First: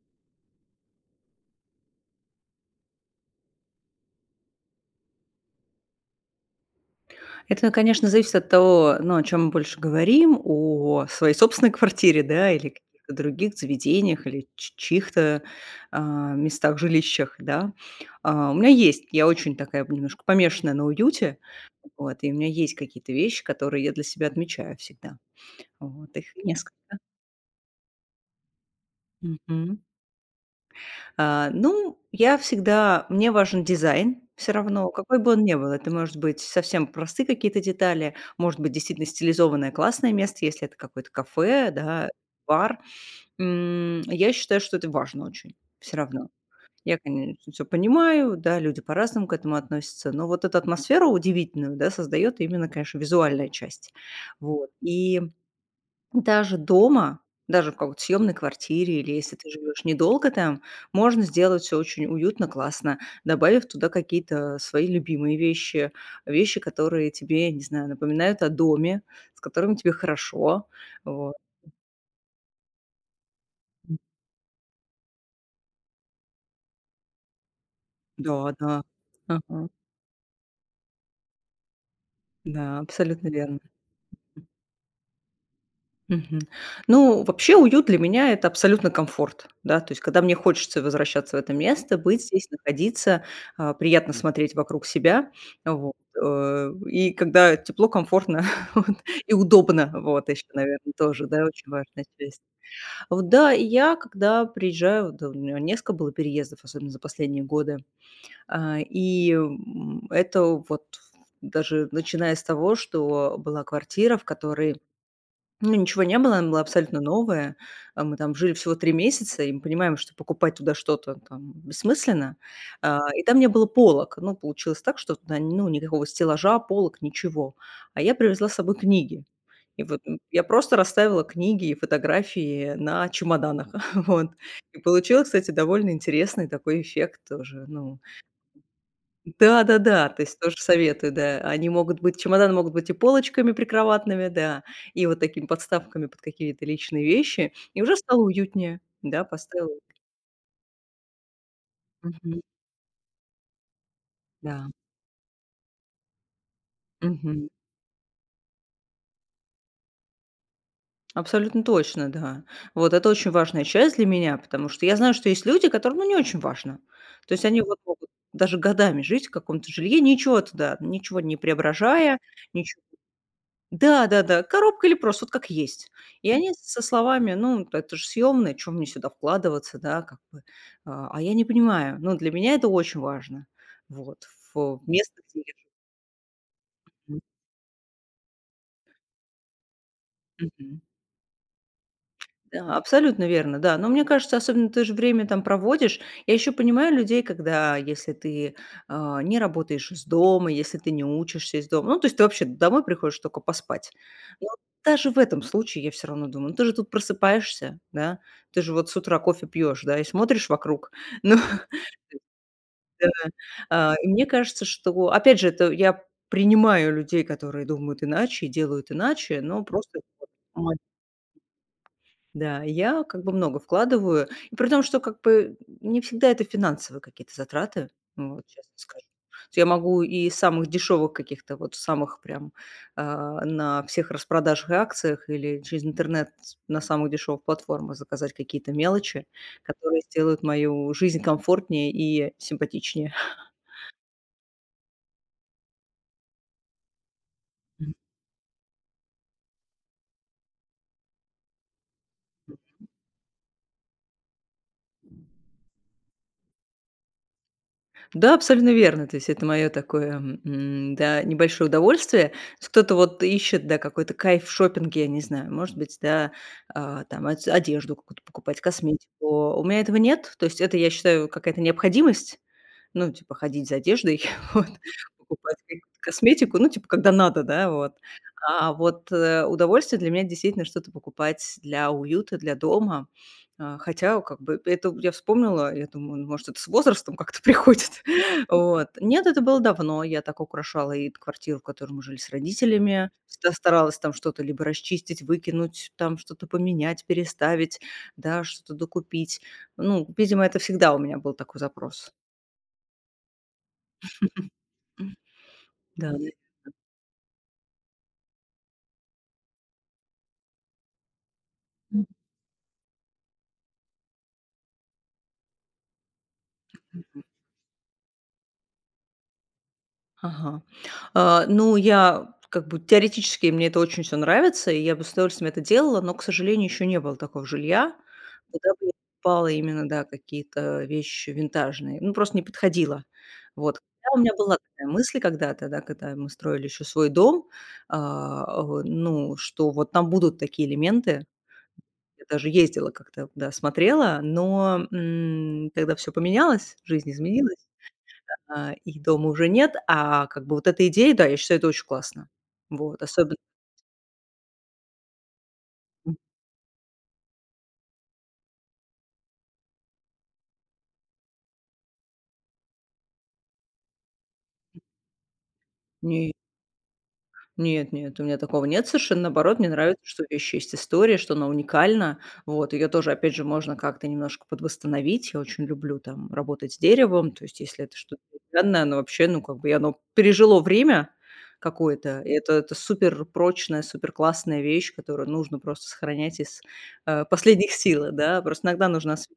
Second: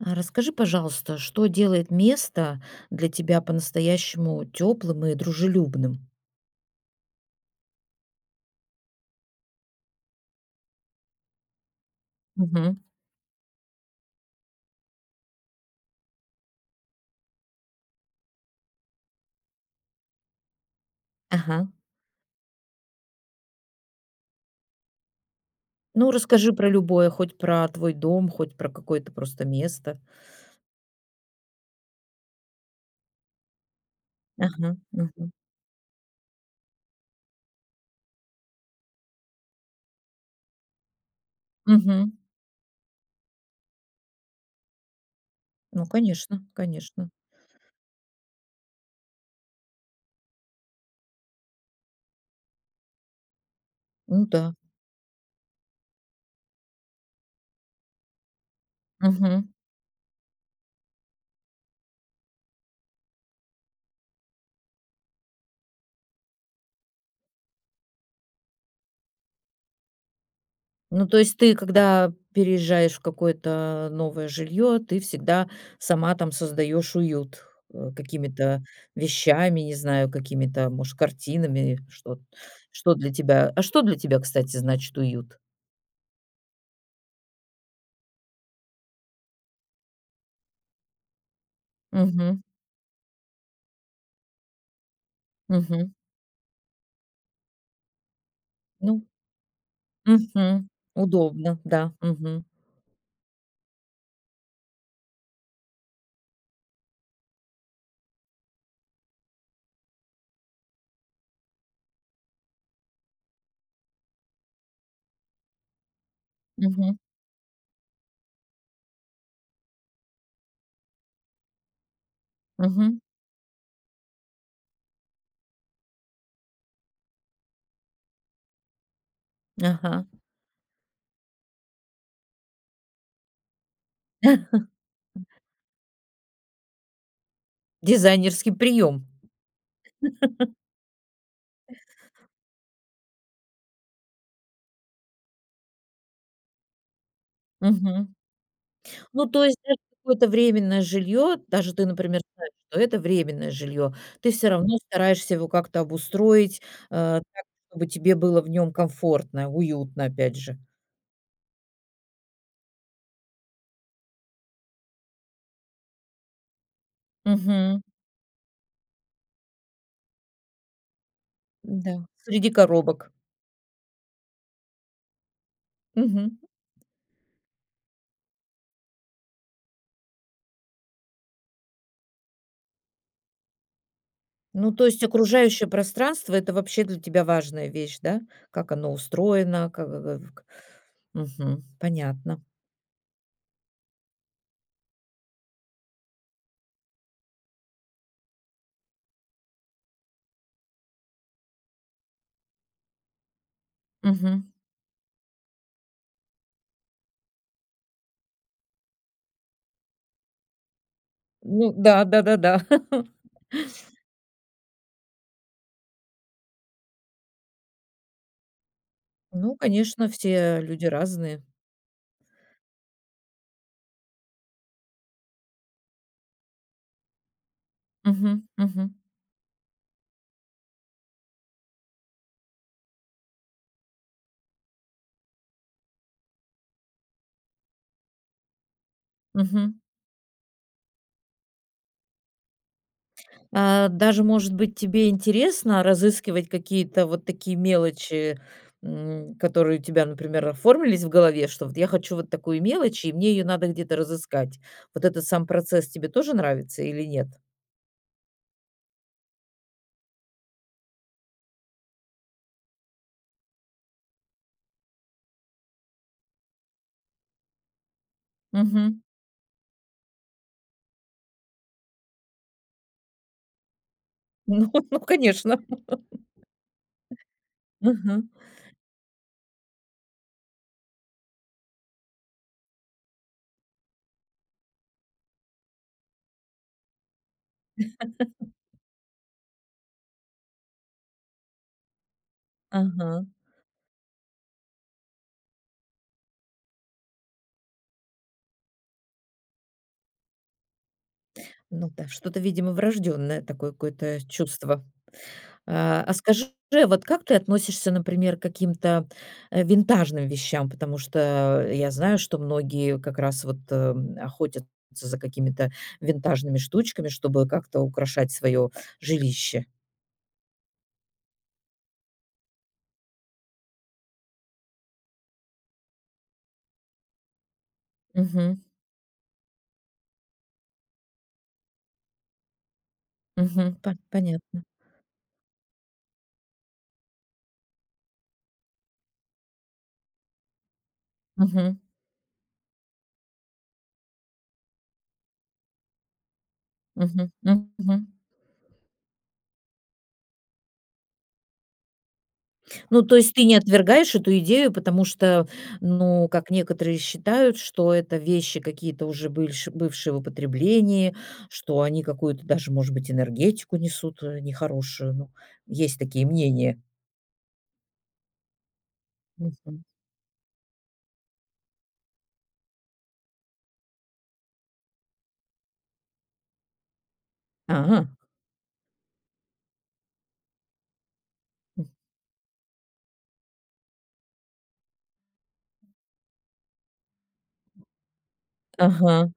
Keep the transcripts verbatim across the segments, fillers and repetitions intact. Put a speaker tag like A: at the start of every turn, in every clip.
A: А расскажи, пожалуйста, что делает место для тебя по-настоящему теплым и дружелюбным?
B: Это, конечно, зависит от того, ну, о чем мы больше говорим: о своей собственной квартире, да, или
A: Мгм.
B: каких-то других заведениях, или ч чьих-то, а, местах, жилищах, да. А, у меня есть, я очень такая немножко помешанная на уюте,
A: Ага.
B: вот, и у меня есть какие-то вещи, которые я для себя отмечаю всегда.
A: Ну,
B: Вот, их
A: расскажи про
B: несколько.
A: любое, хоть про твой дом, хоть про какое-то просто место.
B: А, ну, я всегда мне важен дизайн все
A: Ага.
B: равно, какой
A: Мгм.
B: бы он ни был. Это может быть совсем простые какие-то детали, может быть, действительно стилизованное классное место, если это какое-то кафе, да,
A: Мгм.
B: бар. М, я считаю, что это важно очень
A: Ну,
B: все равно.
A: конечно,
B: Я,
A: конечно.
B: конечно, всё понимаю, да, люди по-разному к этому относятся, но вот эту атмосферу удивительную, да, создает именно, конечно, визуальная часть.
A: Ну да.
B: Вот. И даже дома, даже в какой-то съемной квартире или если ты живешь недолго там, можно сделать все очень уютно, классно, добавив туда какие-то свои любимые вещи, вещи, которые тебе, не знаю, напоминают о доме, с которым тебе хорошо.
A: Ну, то
B: Вот.
A: есть ты, когда переезжаешь в какое-то новое жилье, ты всегда сама там создаешь уют, э,
B: Да,
A: какими-то
B: да.
A: вещами,
B: Ага.
A: не знаю, какими-то, может, картинами, что
B: Да,
A: что для
B: абсолютно
A: тебя
B: верно.
A: А что для тебя, кстати, значит уют?
B: Мгм. Ну, вообще уют для меня — это абсолютно комфорт, да. То есть когда мне хочется возвращаться в это место, быть
A: Угу,
B: здесь, находиться, а, приятно смотреть вокруг себя,
A: угу.
B: вот, э, и когда тепло, комфортно, вот,
A: Ну,
B: и удобно, вот еще,
A: угу.
B: наверное, тоже, да,
A: Удобно,
B: очень
A: да.
B: важная часть.
A: Угу,
B: Вот, да, и я, когда приезжаю, вот, да, у меня несколько было переездов, особенно за последние годы, а, и, м, это вот даже начиная с того, что была квартира, в которой ну, ничего не было, она была
A: угу,
B: абсолютно новая. А, мы там жили всего три месяца, и мы понимаем, что покупать туда что-то там бессмысленно.
A: мгм.
B: А, и там не было полок. Ну, получилось так, что туда, ну, никакого стеллажа, полок, ничего. А я привезла с собой книги. И вот,
A: Ага.
B: м, я просто расставила книги и фотографии на чемоданах. Вот. И получилось, кстати, довольно интересный такой эффект тоже. Ну,
A: Дизайнерский прием.
B: да-да-да, то есть тоже советую, да. Они могут быть Чемоданы могут быть и полочками прикроватными, да, и вот такими подставками под какие-то личные вещи, и уже стало уютнее. Да,
A: Ну, то есть
B: поставила.
A: даже какое-то временное жилье, даже ты, например,
B: Мгм.
A: знаешь, что это временное жилье, ты все
B: Да.
A: равно стараешься его как-то обустроить, э, так,
B: Мгм.
A: чтобы тебе было в нем комфортно, уютно, опять же.
B: Абсолютно точно, да. Вот это очень важная часть для меня, потому что я знаю, что есть люди, которым, ну, не очень важно. То есть они вот
A: Мгм.
B: могут даже годами жить в каком-то жилье, ничего туда, ничего не
A: Да.
B: преображая,
A: Среди
B: ничего
A: коробок.
B: да-да-да, коробка или просто вот как есть. И
A: Мгм.
B: они со словами: "Ну, это же съемное, чем мне сюда вкладываться, да, как бы". А, а я не понимаю. Ну, для меня это очень важно. Вот,
A: Ну,
B: в
A: то есть
B: место, где я
A: окружающее пространство — это вообще для
B: живу.
A: тебя важная вещь, да? Как оно устроено, как э, к
B: Мгм.
A: Мгм. Понятно.
B: Да, абсолютно верно, да. Но мне кажется, особенно ты же время там проводишь. Я еще понимаю людей, когда если ты, а, не работаешь из дома, если ты не учишься из дома, ну, то есть ты вообще домой приходишь только поспать. Но
A: Мгм.
B: даже в этом случае я все равно думаю: ну, ты же тут просыпаешься, да, ты же вот с утра кофе пьешь, да, и смотришь вокруг. Ну
A: Ну да, да-да-да.
B: да. А, и мне кажется, что опять же, это я принимаю людей, которые думают иначе и делают иначе,
A: Ну,
B: но просто
A: конечно, все
B: вот
A: люди разные.
B: да, я как бы много вкладываю. И при том, что как бы не всегда это финансовые какие-то затраты, ну, вот
A: Мгм,
B: честно
A: мгм,
B: скажу. То Я могу и из самых дешевых каких-то, вот самых прям а, на всех распродажах и акциях или через интернет на самых дешевых платформах заказать какие-то мелочи,
A: мгм.
B: которые сделают мою жизнь комфортнее и симпатичнее.
A: А, даже, может быть, тебе интересно разыскивать какие-то вот такие мелочи, м, которые у тебя, например, оформились в голове, что вот я хочу вот такую мелочь, и мне ее надо где-то разыскать. Вот этот сам процесс тебе тоже нравится или нет?
B: Да, абсолютно верно. То есть это мое такое, м, да, небольшое удовольствие. С Кто-то вот ищет, да, какой-то кайф в шопинге, я не знаю, может быть, да, а, там одежду какую-то покупать,
A: Мгм.
B: косметику. У меня этого нет. То есть это, я считаю, какая-то необходимость. Ну, типа ходить за одеждой,
A: Ну,
B: вот,
A: ну,
B: покупать
A: конечно.
B: ко косметику, ну, типа, когда надо, да, вот.
A: Мгм.
B: А вот, э, удовольствие для меня действительно что-то покупать для уюта, для дома. А, хотя, как бы, это вот я вспомнила, я думаю, ну, может, это с возрастом как-то приходит. Вот. Нет, это было давно. Я так украшала и квартиру, в которой мы жили с родителями.
A: Ага.
B: Всегда старалась там что-то либо расчистить, выкинуть, там что-то поменять, переставить, да, что-то докупить. Ну, видимо, это всегда у меня был такой
A: Ну да,
B: запрос.
A: что-то, видимо, врожденное такое какое-то чувство. А
B: Да,
A: а
B: наверно.
A: скажи, вот как ты относишься, например, к каким-то, э, винтажным вещам? Потому что я
B: Мгм.
A: знаю, что многие как раз вот, эм, охотятся за какими-то винтажными штучками, чтобы как-то украшать свое жилище.
B: Ага. А, ну, я как бы теоретически мне это очень все нравится, и я бы с удовольствием это делала, но, к сожалению, еще не было такого жилья,
A: Мгм,
B: куда бы я покупала именно, да, какие-то вещи винтажные. Ну, просто не подходило.
A: мгм,
B: Вот.
A: пон
B: Хотя у меня была
A: понятно.
B: такая мысль когда-то, да, когда мы строили еще свой дом, а, о, ну, что вот там будут такие элементы.
A: Мгм,
B: Я даже ездила как-то, да, смотрела, но, м, тогда всё поменялось, жизнь
A: мгм,
B: изменилась.
A: мгм.
B: А, их дома уже нет, а как бы вот эта идея, да, я считаю, это очень классно. Вот,
A: Ну, то есть
B: особенно
A: ты не отвергаешь эту идею, потому что,
B: м,
A: ну, как некоторые считают, что это вещи какие-то уже бывши- бывшие в употреблении, что они какую-то даже, может быть, энергетику несут э, нехорошую. Ну, есть такие
B: не
A: мнения.
B: нет, нет, у меня такого нет совершенно. Наоборот, мне
A: Мгм.
B: нравится, что у вещи есть история, что она уникальна. Вот, ее тоже, опять же, можно как-то немножко подвосстановить. Я очень люблю там работать с деревом. То есть если это
A: Ага.
B: что-то деревянное, оно вообще, ну, как бы и оно пережило время какое-то. И это это супер прочная, супер классная вещь, которую нужно просто сохранять из, э, последних сил, да. Просто иногда нужна.
A: Ага.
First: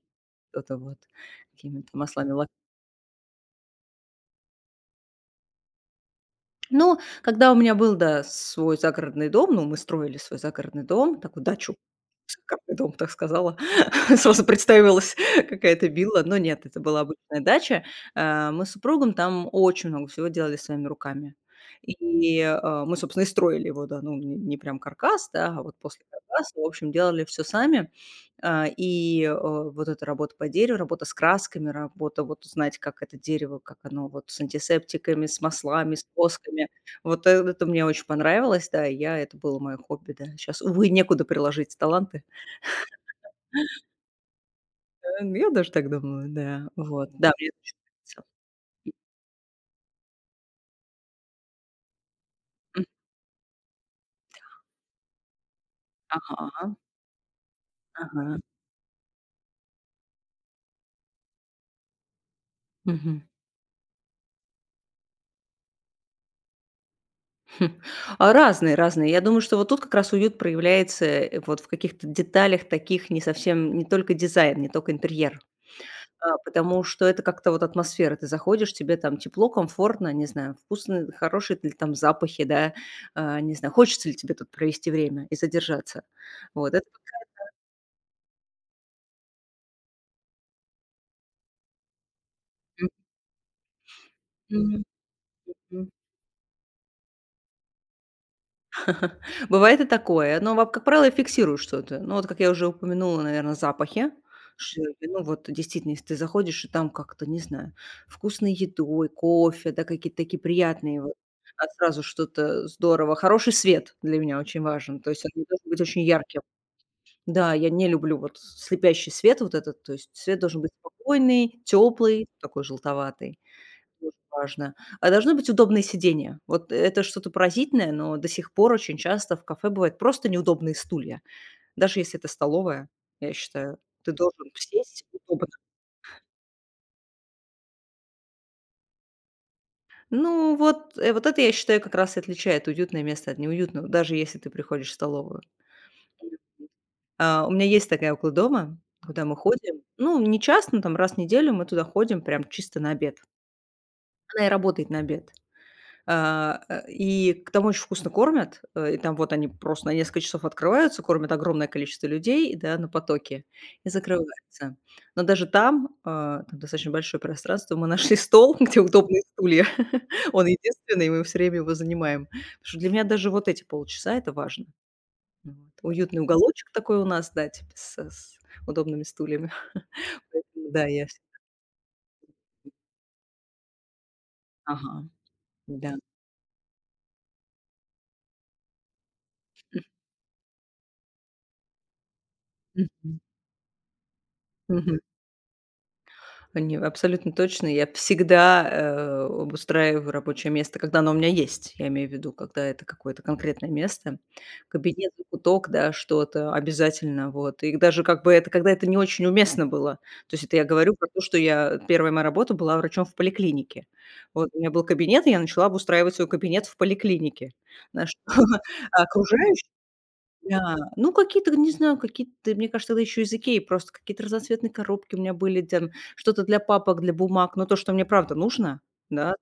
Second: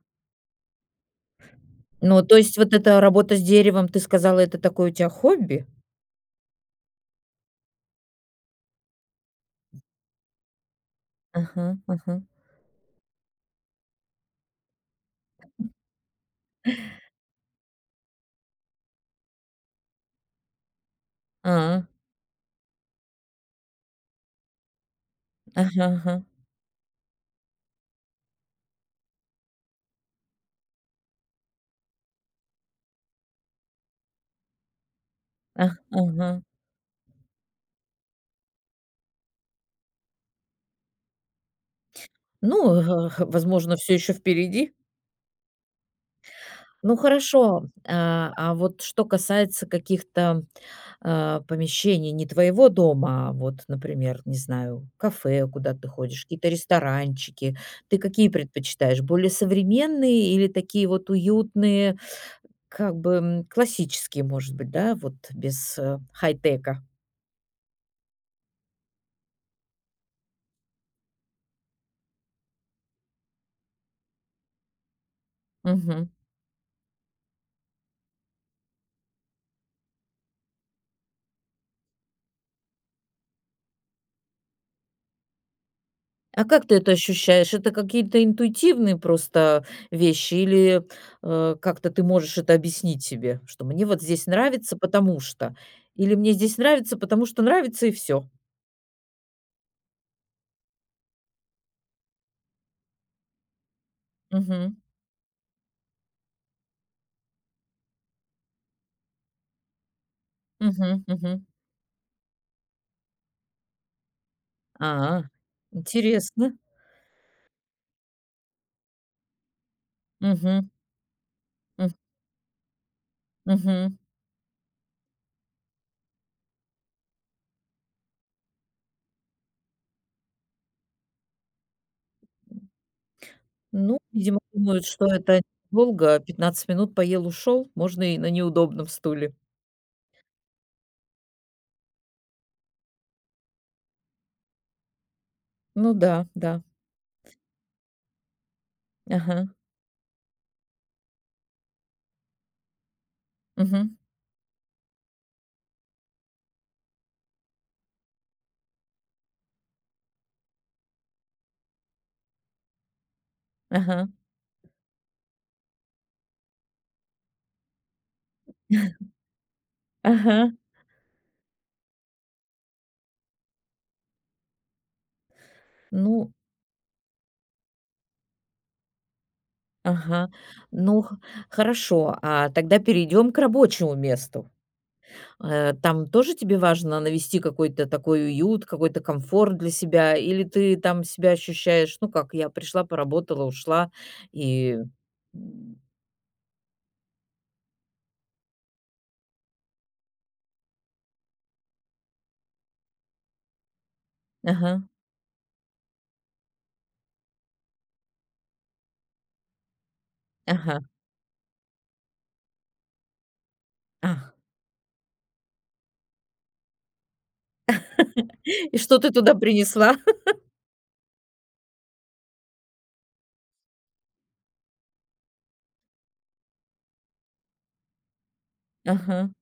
B: Что-то вот какими-то
A: Ну,
B: маслами,
A: то
B: лак.
A: есть вот эта работа с деревом, ты сказала, это такое у тебя хобби?
B: Но когда у меня был, да, свой загородный дом, ну, мы строили свой загородный дом, такую
A: Ага,
B: дачу.
A: ага.
B: Шикарный дом, так сказала. Сразу представилась какая-то вилла, но нет, это была обычная дача. Э, мы с супругом там очень много всего делали своими руками.
A: А,
B: И, э, мы, собственно, и строили его, да, ну, н не прям каркас, да, а вот
A: ага,
B: после
A: ага.
B: каркаса, в общем, делали все сами. А, и, э, вот эта работа по дереву, работа с красками, работа вот узнать, как это дерево, как оно вот с антисептиками, с
A: А,
B: маслами, с
A: ага.
B: восками. Вот э- это мне очень понравилось, да, и я это было мое хобби, да. Сейчас увы, некуда приложить таланты.
A: Ну, возможно, все еще впереди.
B: Э, ну, я даже так думаю, да.
A: Ну
B: Вот, да, мне
A: хорошо,
B: тоже нравится.
A: а, а вот что касается каких-то, а, помещений не твоего
B: М,
A: дома, а вот, например, не знаю, кафе, куда ты ходишь, какие-то
B: ага,
A: ресторанчики. Ты какие
B: ага,
A: предпочитаешь? Более современные или такие вот уютные, как бы,
B: мгм.
A: м, классические, может быть, да, вот без, э, хай-тека?
B: Хм. А разные, разные. Я думаю, что вот тут как раз уют проявляется, э, вот в каких-то деталях таких не совсем, не только дизайн, не только интерьер,
A: Мгм.
B: а, потому что это как-то вот атмосфера. Ты заходишь, тебе там тепло, комфортно, не знаю, вкусно, хорошие ли там запахи, да, а, не знаю, хочется ли тебе тут провести время и задержаться.
A: А как
B: Вот
A: ты
B: это
A: это ощущаешь? Это какие-то интуитивные просто вещи или, э, как-то ты можешь это объяснить себе, что мне вот здесь нравится, потому что,
B: Мгм.
A: или мне здесь нравится, потому что нравится и все.
B: Бывает и такое, но, во как правило, я фиксирую что-то. Ну, вот, как я уже упомянула, наверное, запахи, что,
A: Мгм.
B: ну, вот действительно, если ты заходишь, и там как-то, не знаю, вкусной едой, кофе, да, какие-то такие приятные
A: Мгм.
B: вот,
A: Мгм.
B: а сразу что-то здорово. Хороший свет для меня очень важен, то
A: А,
B: есть он не должен быть очень ярким.
A: интересно.
B: Да, я не люблю вот слепящий свет вот этот, то есть свет должен
A: Мгм.
B: быть спокойный,
A: М.
B: теплый, такой желтоватый.
A: Мгм.
B: Тоже важно. А должны быть удобные сиденья. Вот это что-то поразительное, но до сих пор очень часто в кафе бывают просто неудобные стулья. Даже если это столовая, я считаю,
A: Ну,
B: ты
A: видимо,
B: должен
A: думают,
B: сесть
A: что это
B: удобно.
A: долго, пятнадцать минут поел, ушел, можно и на неудобном стуле.
B: Ну, вот, э, вот это, я считаю, как раз и отличает уютное место от неуютного, даже если ты приходишь в столовую.
A: Ну да, да.
B: А, у меня есть такая около дома, куда мы
A: Ага.
B: ходим. Ну, не часто, но там раз в неделю мы туда ходим прям чисто на обед.
A: Мгм.
B: Она и работает на обед. А, э, и там очень вкусно кормят, э, и там вот они просто на несколько часов открываются, кормят огромное количество людей, да, на потоке, и
A: Ага.
B: закрываются. Но даже там, а, там достаточно большое пространство, мы нашли стол, где удобные стулья. Он
A: Ага.
B: единственный, и мы все время его занимаем. Потому что для меня даже вот эти полчаса — это важно. Ну. Вот. Уютный
A: Ну
B: уголочек такой у нас, да, типа с с удобными стульями.
A: Ага.
B: Поэтому да,
A: Ну,
B: я
A: х
B: вс
A: хорошо, а тогда перейдем к рабочему месту.
B: Ага,
A: Э,
B: да.
A: там тоже тебе важно навести какой-то такой уют, какой-то комфорт для себя? Или ты там себя ощущаешь, ну, как: "Я пришла,
B: Мгм.
A: поработала, ушла и"
B: Мгм.
A: М.
B: Не, абсолютно точно. Я всегда, э, обустраиваю рабочее место, когда оно у меня есть. Я имею в виду, когда это какое-то конкретное место,
A: Ага,
B: кабинет, закуток, да, что-то обязательно, вот. И даже как бы это, когда это не очень уместно было. То есть это я
A: ага,
B: говорю про то, что я первая моя работа была врачом в поликлинике.
A: а.
B: Вот у меня был кабинет, и я начала обустраивать свой кабинет в поликлинике. На что
A: И что ты туда
B: окружающие,
A: принесла?
B: да, ну какие-то, не знаю, какие-то, мне кажется, это еще из "Икеи", просто какие-то разноцветные коробки у меня были, там что-то для папок, для бумаг, но то, что мне правда нужно,
A: Ага.
B: да.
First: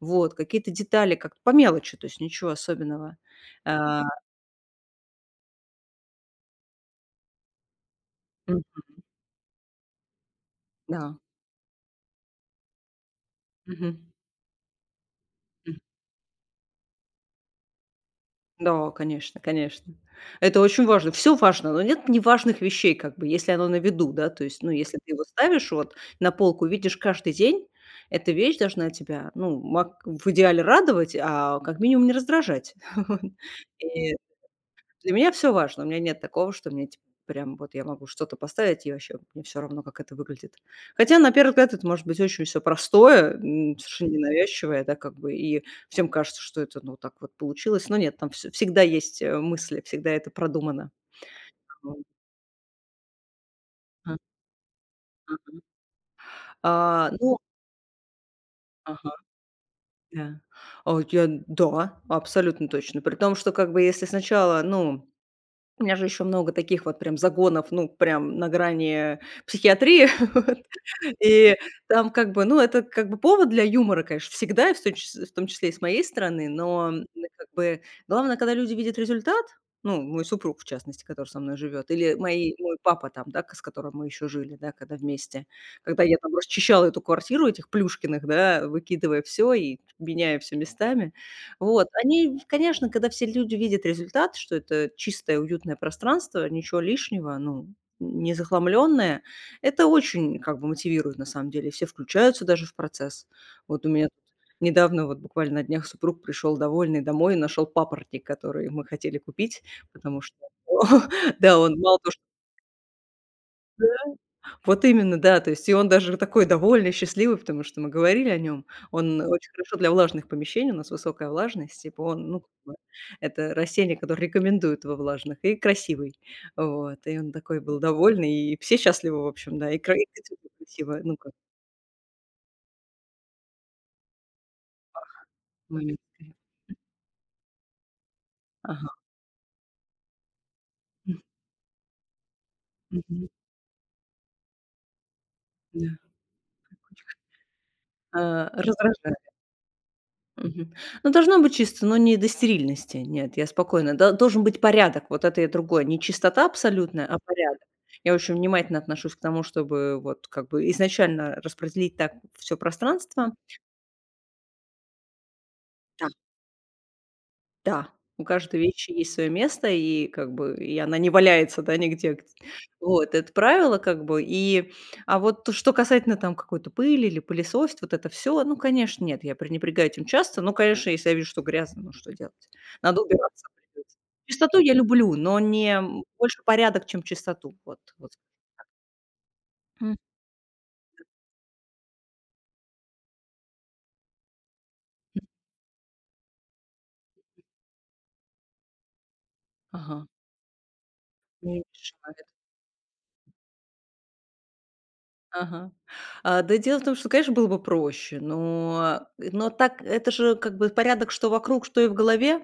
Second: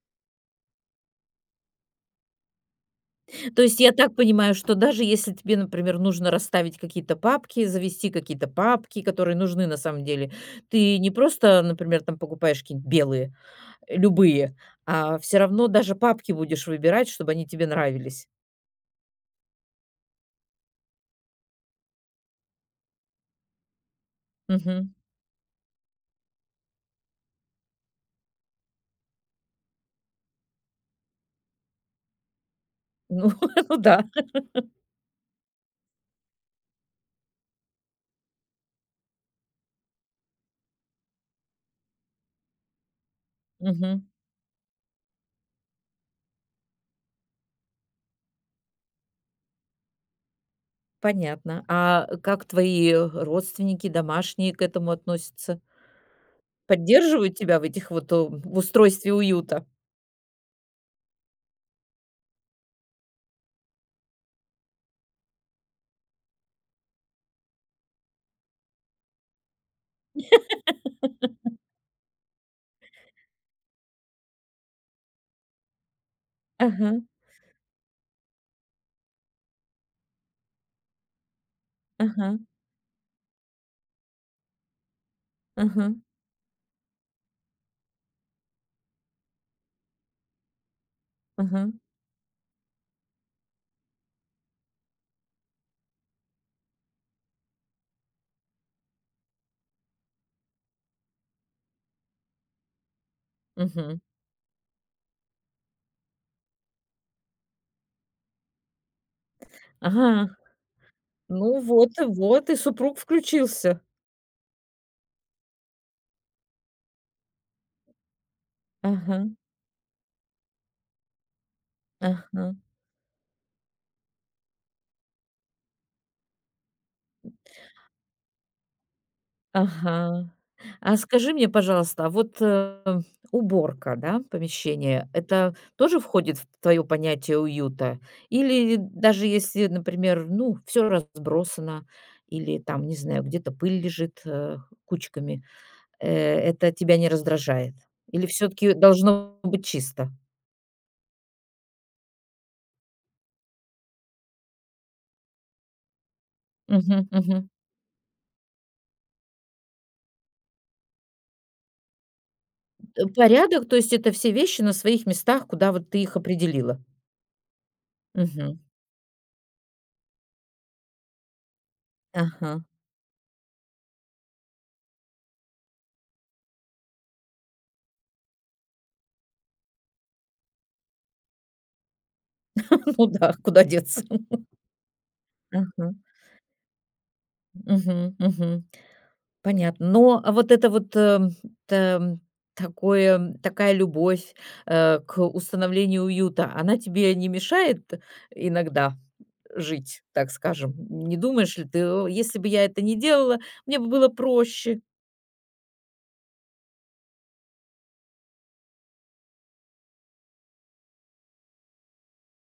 B: Вот, какие-то детали, как по мелочи, то есть ничего особенного.
A: То есть я
B: А,
A: так понимаю, что даже если тебе, например, нужно расставить какие-то папки, завести какие-то
B: м,
A: папки, которые нужны на самом деле, ты не
B: да.
A: просто, например, там покупаешь какие-нибудь белые
B: Мгм.
A: Любые. А все равно даже папки будешь выбирать, чтобы они тебе нравились.
B: Да, конечно, конечно. Это очень важно. Все важно, но нет неважных вещей, как бы, если оно на виду, да. То есть, ну,
A: Мгм.
B: если ты его ставишь вот на полку, видишь каждый день, эта вещь должна тебя, ну, мак в идеале радовать, а как минимум не раздражать. Вот.
A: Ну ну да.
B: И для меня все важно. У меня нет такого, что мне типа прям вот я могу что-то поставить, и вообще мне все равно, как это выглядит. Хотя, на первый взгляд, это может быть очень все простое, м,
A: Мгм.
B: совершенно ненавязчивое, да, как бы, и всем кажется, что это, ну, так вот получилось. Но нет, там вс всегда есть, э, мысли, всегда это продумано.
A: Понятно.
B: Вот.
A: А как твои родственники,
B: Ага.
A: домашние к этому относятся?
B: А,
A: Поддерживают
B: ну.
A: тебя в этих вот, э, в устройстве
B: Ага,
A: уюта?
B: да. А, вот я, да, абсолютно точно. При том, что, как бы, если сначала, ну. У меня же еще много таких вот прям загонов, ну, прям на грани психиатрии. Вот. И там как бы, ну, это как бы повод для юмора, конечно, всегда, и в том чис в том числе и с моей стороны, но,
A: Ага,
B: м, как бы главное, когда люди видят результат, ну, мой супруг, в частности, который со мной живет, или
A: ага,
B: мои мой папа там, да, к с которым мы еще жили, да, когда вместе,
A: ага,
B: когда я там расчищала эту квартиру этих Плюшкиных, да, выкидывая все и меняя все местами.
A: ага,
B: Вот. Они, конечно, когда все люди видят результат, что это чистое, уютное пространство, ничего лишнего, ну, не захламленное, это очень как бы мотивирует на самом деле. Все включаются даже в процесс. Вот у
A: мгм.
B: меня тут недавно, вот буквально на днях, супруг пришел довольный домой и нашел папоротник, который мы хотели купить, потому
A: Ага.
B: что да,
A: Ну
B: он
A: вот,
B: мало
A: и
B: того,
A: вот и супруг включился.
B: вот именно, да. То есть и он даже такой довольный, счастливый, потому что мы говорили о нем.
A: Ага,
B: Он очень хорошо для влажных помещений, у нас высокая влажность, типа он, ну, как
A: ага.
B: бы это растение, которое рекомендуют во влажных, и красивый. Вот, и он такой был довольный, и все счастливы, в общем, да, и кра и
A: Ага. А
B: красиво, ну, как
A: скажи мне, пожалуйста, а вот, э, уборка, да, помещения — это
B: момент.
A: тоже входит в твоё понятие уюта? Или
B: Ага.
A: даже если, например, ну, всё
B: М.
A: разбросано или там, не знаю,
B: Мгм.
A: где-то пыль лежит, э, кучками,
B: Да.
A: э, это тебя не раздражает? Или
B: А,
A: всё-таки
B: раздражает.
A: должно быть чисто?
B: Мгм. Ну, должно быть чисто, но не до стерильности. Нет, я спокойно. До Должен быть порядок. Вот это и другое. Не чистота абсолютная,
A: Мгм,
B: а
A: мгм.
B: порядок. Я очень внимательно отношусь к тому, чтобы вот как бы изначально распределить так все
A: Э,
B: пространство.
A: порядок, то есть это все вещи на своих местах, куда вот ты их определила?
B: Да, у
A: Мгм.
B: каждой вещи есть свое место, и как бы и она не валяется, да, нигде. Г
A: Ага.
B: Вот, это правило как бы. И, а вот то, что касательно там какой-то пыли или пылесосить, вот это все, ну, конечно, нет, я пренебрегаю этим часто. Ну, конечно, если я вижу, что грязно, ну, что делать? Надо
A: Ну да,
B: убираться,
A: куда
B: придётся.
A: деться?
B: Чистоту я люблю, но не,
A: Ага.
B: м, больше порядок, чем чистоту. Вот, вот.
A: Мгм, мгм. Понятно.
B: М.
A: Но, а вот это вот, эм, там, такое такая любовь, э, к установлению уюта, она тебе не мешает иногда жить,
B: Ага.
A: так скажем? Не думаешь
B: Не
A: ли ты: "О,
B: мешает.
A: если бы я это не делала, мне бы было проще"?
B: Ага. А, да, дело в том, что, конечно, было бы проще, но э, но так это же как бы порядок, что вокруг, что и в голове.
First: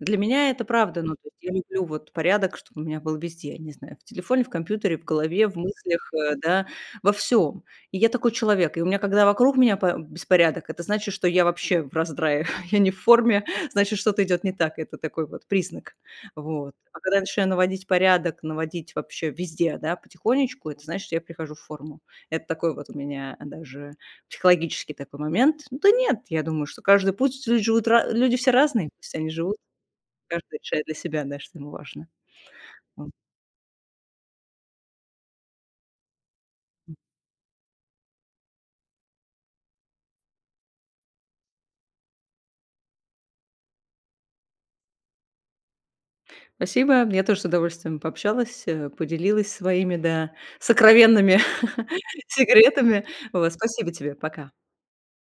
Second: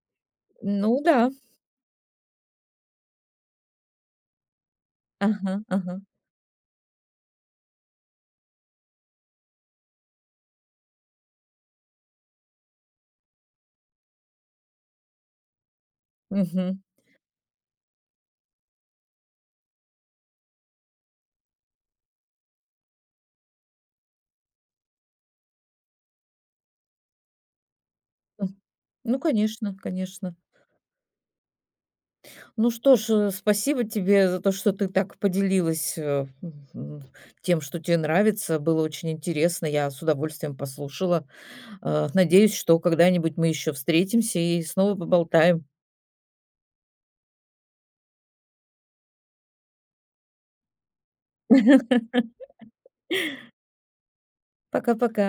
B: Для меня это правда.
A: Ну
B: Ну, то
A: да.
B: есть я люблю вот порядок, чтобы у меня был везде, я не знаю, в телефоне, в компьютере, в голове,
A: Ага,
B: в
A: ага.
B: мыслях, э, да, во всем. И я такой человек. И у меня, когда вокруг меня по беспорядок, это значит, что я вообще в раздрае, я не в форме, значит, что-то идет не так. Это такой вот признак. Вот.
A: Мгм.
B: А когда я начинаю наводить порядок, наводить вообще везде, да, потихонечку, это значит, что я прихожу в форму. Это такой вот у меня даже психологический такой момент. Ну да нет, я думаю, что каждый путь, люди живут ра люди все
A: М.
B: разные, пусть
A: Ну,
B: они живут,
A: конечно, конечно.
B: каждый решает для себя, да, что ему важно.
A: Ну что
B: Вот.
A: ж, э, спасибо тебе за то, что ты так поделилась э, м, тем, что тебе нравится. Было очень интересно. Я с удовольствием послушала. Э, надеюсь, что когда-нибудь мы еще встретимся и снова поболтаем.
B: Спасибо, я тоже с удовольствием пообщалась, э, поделилась своими, да, сокровенными секретами. Вот, спасибо тебе, пока.
A: Пока-пока.